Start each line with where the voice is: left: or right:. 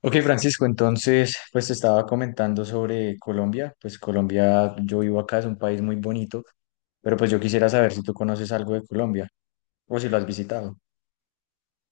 left: Ok, Francisco, entonces, pues te estaba comentando sobre Colombia. Pues Colombia, yo vivo acá, es un país muy bonito, pero pues yo quisiera saber si tú conoces algo de Colombia o si lo has visitado.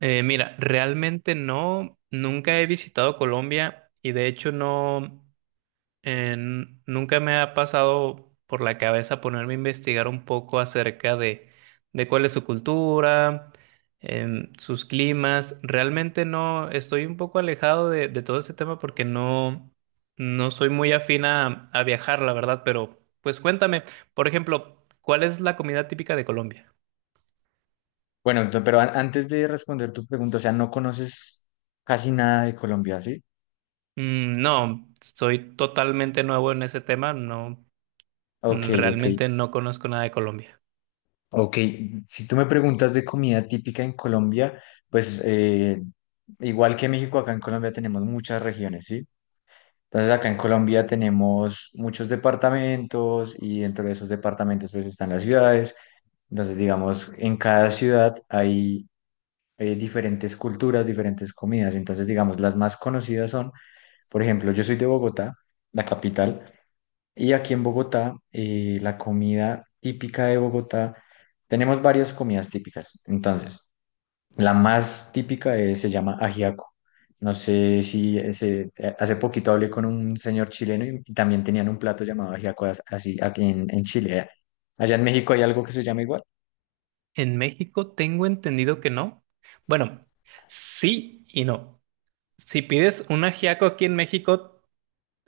right: Realmente no, nunca he visitado Colombia y de hecho nunca me ha pasado por la cabeza ponerme a investigar un poco acerca de cuál es su cultura, sus climas. Realmente no, estoy un poco alejado de todo ese tema porque no, no soy muy afín a viajar, la verdad, pero pues cuéntame, por ejemplo, ¿cuál es la comida típica de Colombia?
left: Bueno, antes de responder tu pregunta, o sea, no conoces casi nada de Colombia, ¿sí?
right: Mm, no, soy totalmente nuevo en ese tema, no,
left: Ok,
right: mm,
left: ok,
right: realmente no conozco nada de Colombia.
left: ok. Si tú me preguntas de comida típica en Colombia, pues igual que México, acá en Colombia tenemos muchas regiones, ¿sí? Entonces acá en Colombia tenemos muchos departamentos y dentro de esos departamentos pues están las ciudades. Entonces digamos, en cada ciudad hay diferentes culturas, diferentes comidas. Entonces digamos, las más conocidas son, por ejemplo, yo soy de Bogotá, la capital, y aquí en Bogotá la comida típica de Bogotá, tenemos varias comidas típicas. Entonces, la más típica es- se llama ajiaco. No sé si ese- Hace poquito hablé con un señor chileno y también tenían un plato llamado ajiaco así aquí en Chile. ¿Eh? Allá en México hay algo que se llama igual.
right: En México tengo entendido que no. Bueno, sí y no. Si pides un ajiaco aquí en México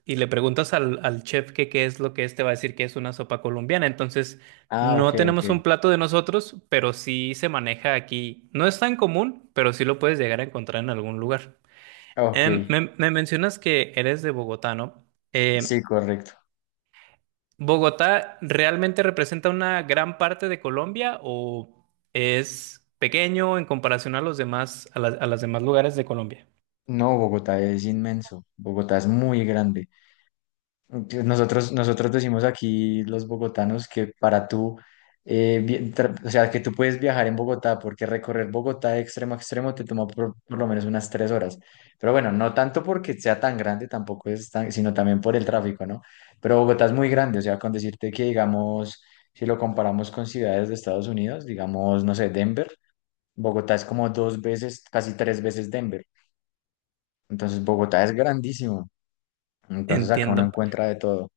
right: y le preguntas al chef que qué es lo que es, te va a decir que es una sopa colombiana. Entonces,
left: Ah, ok,
right: no
left: ok.
right: tenemos un plato de nosotros, pero sí se maneja aquí. No es tan común, pero sí lo puedes llegar a encontrar en algún lugar.
left: Ok,
right: Me mencionas que eres de Bogotá, ¿no?
left: sí,
right: Em,
left: correcto.
right: ¿Bogotá realmente representa una gran parte de Colombia o es pequeño en comparación a los demás, a los demás lugares de Colombia?
left: No, Bogotá es inmenso. Bogotá es muy grande. Nosotros decimos aquí los bogotanos que para tú, o sea, que tú puedes viajar en Bogotá, porque recorrer Bogotá de extremo a extremo te toma por lo menos unas 3 horas. Pero bueno, no tanto porque sea tan grande, tampoco es tan, sino también por el tráfico, ¿no? Pero Bogotá es muy grande, o sea, con decirte que, digamos, si lo comparamos con ciudades de Estados Unidos, digamos, no sé, Denver, Bogotá es como dos veces, casi tres veces Denver. Entonces, Bogotá es grandísimo. Entonces, acá uno
right: Entiendo.
left: encuentra de todo.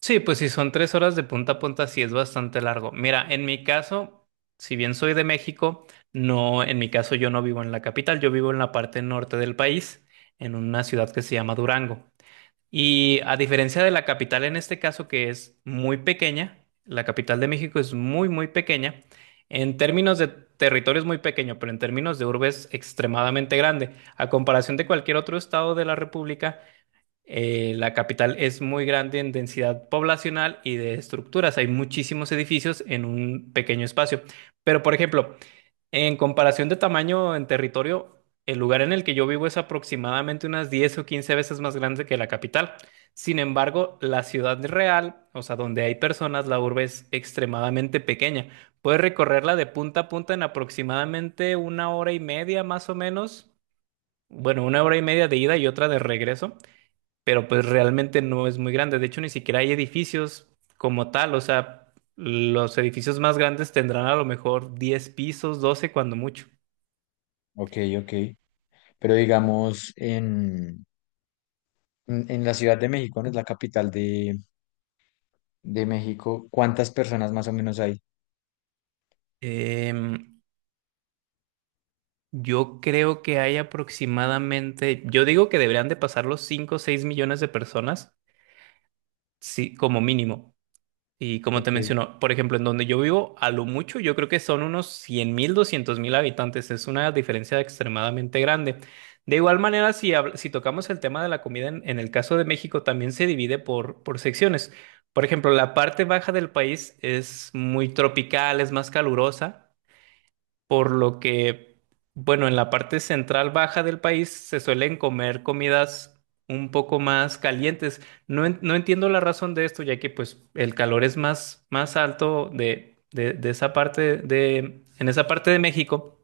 right: Sí, pues si son tres horas de punta a punta, sí es bastante largo. Mira, en mi caso, si bien soy de México, no, en mi caso yo no vivo en la capital, yo vivo en la parte norte del país, en una ciudad que se llama Durango. Y a diferencia de la capital en este caso, que es muy pequeña, la capital de México es muy, muy pequeña, en términos de territorio es muy pequeño, pero en términos de urbe es extremadamente grande. A comparación de cualquier otro estado de la República, la capital es muy grande en densidad poblacional y de estructuras. Hay muchísimos edificios en un pequeño espacio. Pero, por ejemplo, en comparación de tamaño en territorio, el lugar en el que yo vivo es aproximadamente unas 10 o 15 veces más grande que la capital. Sin embargo, la ciudad real, o sea, donde hay personas, la urbe es extremadamente pequeña. Puedes recorrerla de punta a punta en aproximadamente una hora y media, más o menos. Bueno, una hora y media de ida y otra de regreso, pero pues realmente no es muy grande. De hecho, ni siquiera hay edificios como tal. O sea, los edificios más grandes tendrán a lo mejor 10 pisos, 12 cuando mucho.
left: Ok, ok. Pero digamos, en la Ciudad de México, ¿no? Es la capital de México. ¿Cuántas personas más o menos hay?
right: Em, yo creo que hay aproximadamente, yo digo que deberían de pasar los 5, o 6 millones de personas, sí, como mínimo. Y como te
left: Ok.
right: menciono, por ejemplo, en donde yo vivo, a lo mucho, yo creo que son unos 100.000, 200.000 habitantes. Es una diferencia extremadamente grande. De igual manera, si tocamos el tema de la comida, en el caso de México, también se divide por secciones. Por ejemplo, la parte baja del país es muy tropical, es más calurosa. Por lo que, bueno, en la parte central baja del país se suelen comer comidas un poco más calientes. No, no entiendo la razón de esto, ya que pues el calor es más, más alto de esa parte en esa parte de México,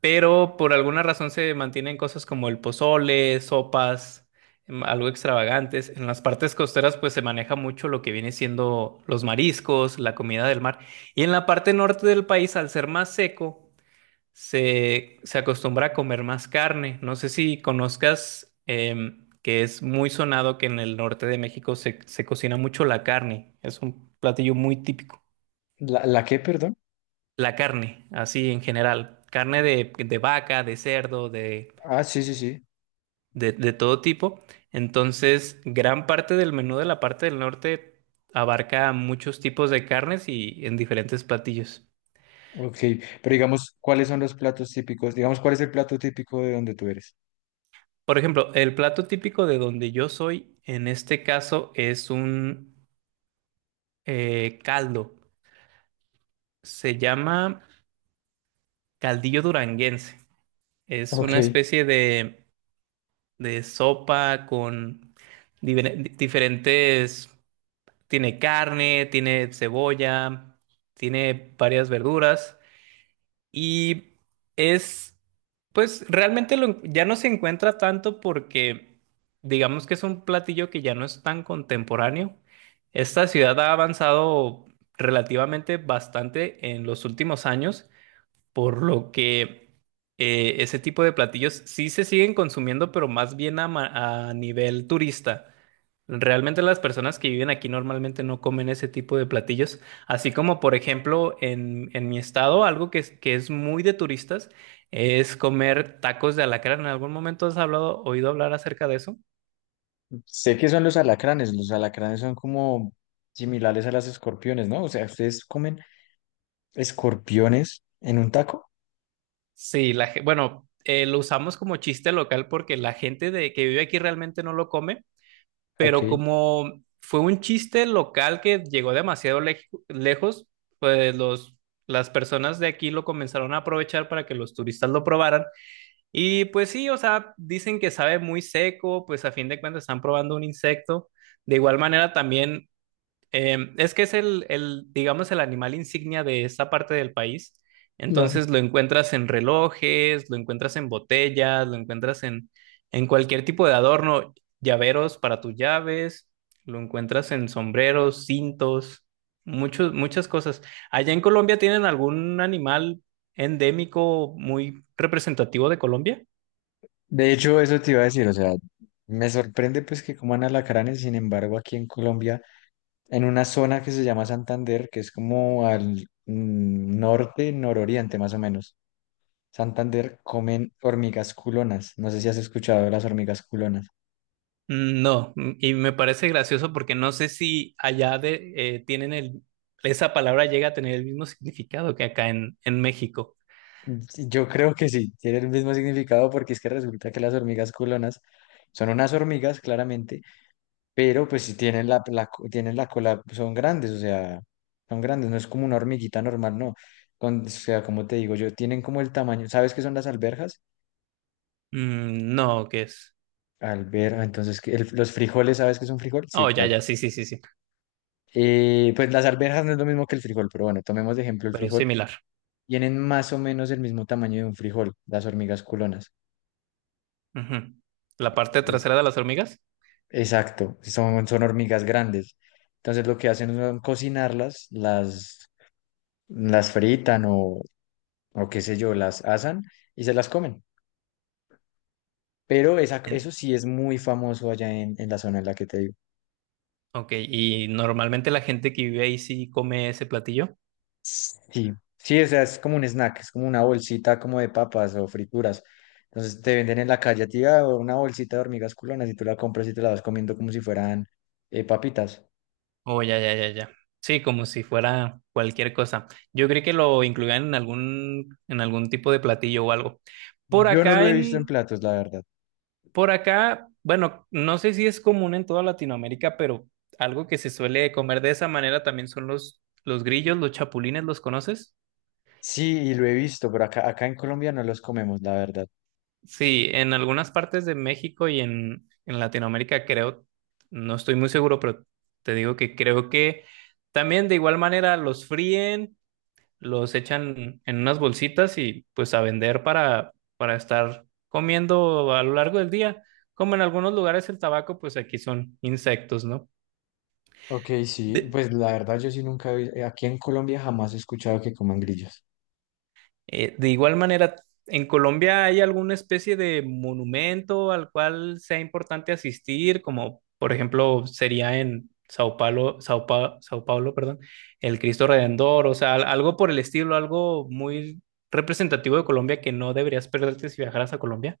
right: pero por alguna razón se mantienen cosas como el pozole, sopas, algo extravagantes. En las partes costeras pues se maneja mucho lo que viene siendo los mariscos, la comida del mar. Y en la parte norte del país, al ser más seco, se acostumbra a comer más carne. No sé si conozcas que es muy sonado que en el norte de México se cocina mucho la carne. Es un platillo muy típico.
left: ¿La, la qué, perdón?
right: La carne, así en general. Carne de vaca, de cerdo,
left: Ah, sí, sí, sí.
right: de todo tipo. Entonces, gran parte del menú de la parte del norte abarca muchos tipos de carnes y en diferentes platillos.
left: Ok. Pero digamos, ¿cuáles son los platos típicos? Digamos, ¿cuál es el plato típico de donde tú eres?
right: Por ejemplo, el plato típico de donde yo soy, en este caso, es un caldo. Se llama caldillo duranguense. Es
left: Ok.
right: una especie de sopa con diferentes. Tiene carne, tiene cebolla, tiene varias verduras y es, pues realmente lo ya no se encuentra tanto porque digamos que es un platillo que ya no es tan contemporáneo. Esta ciudad ha avanzado relativamente bastante en los últimos años. Por lo que ese tipo de platillos sí se siguen consumiendo, pero más bien a nivel turista. Realmente las personas que viven aquí normalmente no comen ese tipo de platillos. Así como, por ejemplo, en mi estado, algo que que es muy de turistas es comer tacos de alacrán. ¿En algún momento has hablado, oído hablar acerca de eso?
left: Sé que son los alacranes. Los alacranes son como similares a las escorpiones, ¿no? O sea, ¿ustedes comen escorpiones en un taco?
right: Sí, bueno, lo usamos como chiste local porque la gente que vive aquí realmente no lo come, pero
left: Ok.
right: como fue un chiste local que llegó demasiado lejos, pues las personas de aquí lo comenzaron a aprovechar para que los turistas lo probaran. Y pues sí, o sea, dicen que sabe muy seco, pues a fin de cuentas están probando un insecto. De igual manera también es que es digamos, el animal insignia de esta parte del país. Entonces lo encuentras en relojes, lo encuentras en botellas, lo encuentras en cualquier tipo de adorno, llaveros para tus llaves, lo encuentras en sombreros, cintos, muchas cosas. ¿Allá en Colombia tienen algún animal endémico muy representativo de Colombia?
left: De hecho, eso te iba a decir, o sea, me sorprende pues que coman alacranes, sin embargo, aquí en Colombia, en una zona que se llama Santander, que es como al norte, nororiente más o menos, Santander comen hormigas culonas. No sé si has escuchado de las hormigas culonas.
right: Mm, no, mm, y me parece gracioso porque no sé si allá tienen esa palabra llega a tener el mismo significado que acá en México.
left: Yo creo que sí, tiene el mismo significado porque es que resulta que las hormigas culonas son unas hormigas, claramente, pero pues si tienen tienen la cola, son grandes, o sea, son grandes, no es como una hormiguita normal, no. O sea, como te digo yo, tienen como el tamaño, ¿sabes qué son las alberjas?
right: Mm, no, ¿qué es?
left: Alberja, entonces, ¿los frijoles, ¿sabes qué es un frijol? Sí,
right: Oh, ya,
left: claro.
right: ya, sí, sí, sí, sí,
left: Pues las alberjas no es lo mismo que el frijol, pero bueno, tomemos de ejemplo el
right: pero es
left: frijol.
right: similar.
left: Tienen más o menos el mismo tamaño de un frijol, las hormigas culonas.
right: Ujú. La parte
left: Entonces,
right: trasera de las hormigas.
left: exacto, son hormigas grandes. Entonces, lo que hacen es cocinarlas, las fritan o qué sé yo, las asan y se las comen. Pero esa, eso
right: En-
left: sí es muy famoso allá en la zona en la que te digo.
right: ok, y normalmente la gente que vive ahí sí come ese platillo.
left: Sí, sí, o sea, es como un snack, es como una bolsita como de papas o frituras. Entonces te venden en la calle a ti una bolsita de hormigas culonas y tú la compras y te la vas comiendo como si fueran papitas.
right: Oh, ya, ya, ya, ya. Sí, como si fuera cualquier cosa. Yo creí que lo incluían en algún tipo de platillo o algo. Por
left: Yo no lo
right: acá
left: he visto en
right: en,
left: platos, la verdad.
right: Por acá, bueno, no sé si es común en toda Latinoamérica, pero algo que se suele comer de esa manera también son los grillos, los chapulines, ¿los conoces?
left: Sí, y lo he visto, pero acá en Colombia no los comemos, la verdad.
right: Sí, en algunas partes de México y en Latinoamérica creo, no estoy muy seguro, pero te digo que creo que también de igual manera los fríen, los echan en unas bolsitas y pues a vender para estar comiendo a lo largo del día. Como en algunos lugares el tabaco, pues aquí son insectos, ¿no?
left: Ok, sí,
right: De,
left: pues la verdad yo sí nunca he vi- aquí en Colombia jamás he escuchado que coman grillos.
right: de igual manera, ¿en Colombia hay alguna especie de monumento al cual sea importante asistir? Como por ejemplo sería en Sao Paulo, Sao Paulo, perdón, el Cristo Redentor, o sea, algo por el estilo, algo muy representativo de Colombia que no deberías perderte si viajaras a Colombia.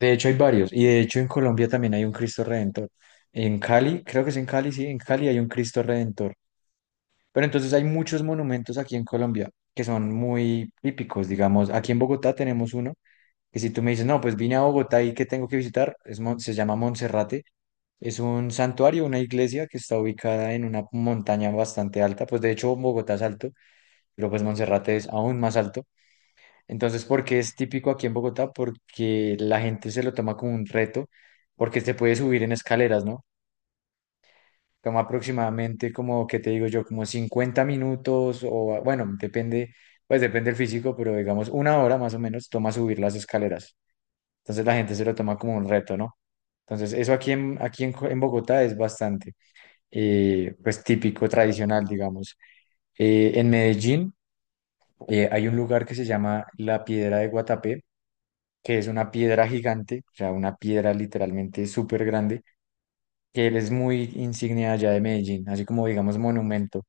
left: De hecho, hay varios. Y de hecho, en Colombia también hay un Cristo Redentor. En Cali, creo que es en Cali, sí, en Cali hay un Cristo Redentor. Pero entonces hay muchos monumentos aquí en Colombia que son muy típicos, digamos. Aquí en Bogotá tenemos uno que si tú me dices, no, pues vine a Bogotá y ¿qué tengo que visitar? Se llama Monserrate. Es un santuario, una iglesia que está ubicada en una montaña bastante alta. Pues de hecho, Bogotá es alto, pero pues Monserrate es aún más alto. Entonces, ¿por qué es típico aquí en Bogotá? Porque la gente se lo toma como un reto, porque se puede subir en escaleras, ¿no? Toma aproximadamente como, ¿qué te digo yo? Como 50 minutos o, bueno, depende, pues depende del físico, pero digamos una hora más o menos toma subir las escaleras. Entonces la gente se lo toma como un reto, ¿no? Entonces, eso en Bogotá es bastante, pues típico, tradicional, digamos. En Medellín hay un lugar que se llama La Piedra de Guatapé que es una piedra gigante, o sea, una piedra literalmente súper grande, que él es muy insignia allá de Medellín, así como digamos monumento.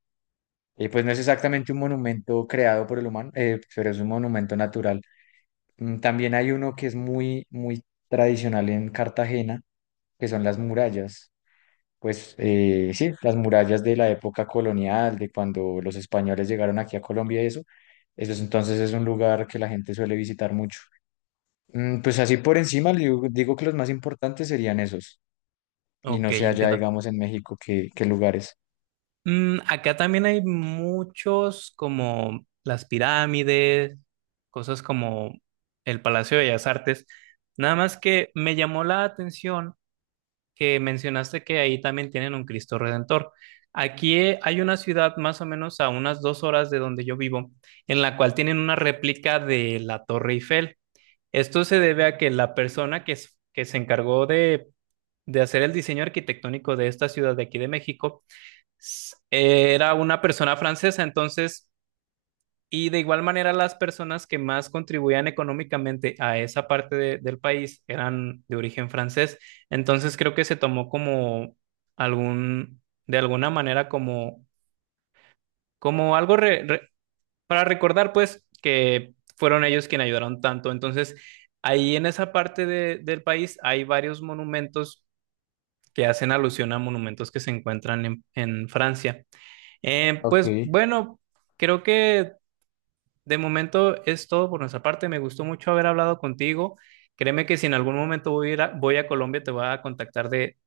left: Y pues no es exactamente un monumento creado por el humano, pero es un monumento natural. Mm, también hay uno que es muy tradicional en Cartagena, que son las murallas. Pues sí, las murallas de la época colonial, de cuando los españoles llegaron aquí a Colombia y eso. Eso es, entonces es un lugar que la gente suele visitar mucho. Mm, pues así por encima, le digo que los más importantes serían esos. Y no
right: Ok,
left: sé allá,
right: entiendo.
left: digamos, en México, qué, qué lugares.
right: Mm, acá también hay muchos como las pirámides, cosas como el Palacio de Bellas Artes. Nada más que me llamó la atención que mencionaste que ahí también tienen un Cristo Redentor. Aquí hay una ciudad más o menos a unas dos horas de donde yo vivo, en la cual tienen una réplica de la Torre Eiffel. Esto se debe a que la persona que se encargó de hacer el diseño arquitectónico de esta ciudad de aquí de México, era una persona francesa, entonces, y de igual manera las personas que más contribuían económicamente a esa parte del país eran de origen francés, entonces creo que se tomó como algún, de alguna manera como, como algo para recordar, pues, que fueron ellos quienes ayudaron tanto, entonces, ahí en esa parte del país hay varios monumentos que hacen alusión a monumentos que se encuentran en Francia.
left: Ok.
right: Pues bueno, creo que de momento es todo por nuestra parte. Me gustó mucho haber hablado contigo. Créeme que si en algún momento voy a Colombia, te voy a contactar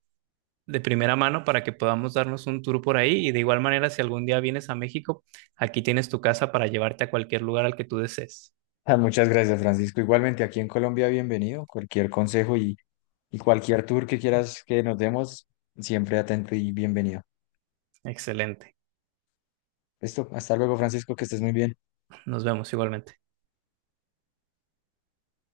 right: de primera mano para que podamos darnos un tour por ahí. Y de igual manera, si algún día vienes a México, aquí tienes tu casa para llevarte a cualquier lugar al que tú desees.
left: Ah, muchas gracias, Francisco. Igualmente, aquí en Colombia, bienvenido. Cualquier consejo y cualquier tour que quieras que nos demos, siempre atento y bienvenido.
right: Excelente.
left: Listo, hasta luego, Francisco, que estés muy bien.
right: Nos vemos igualmente.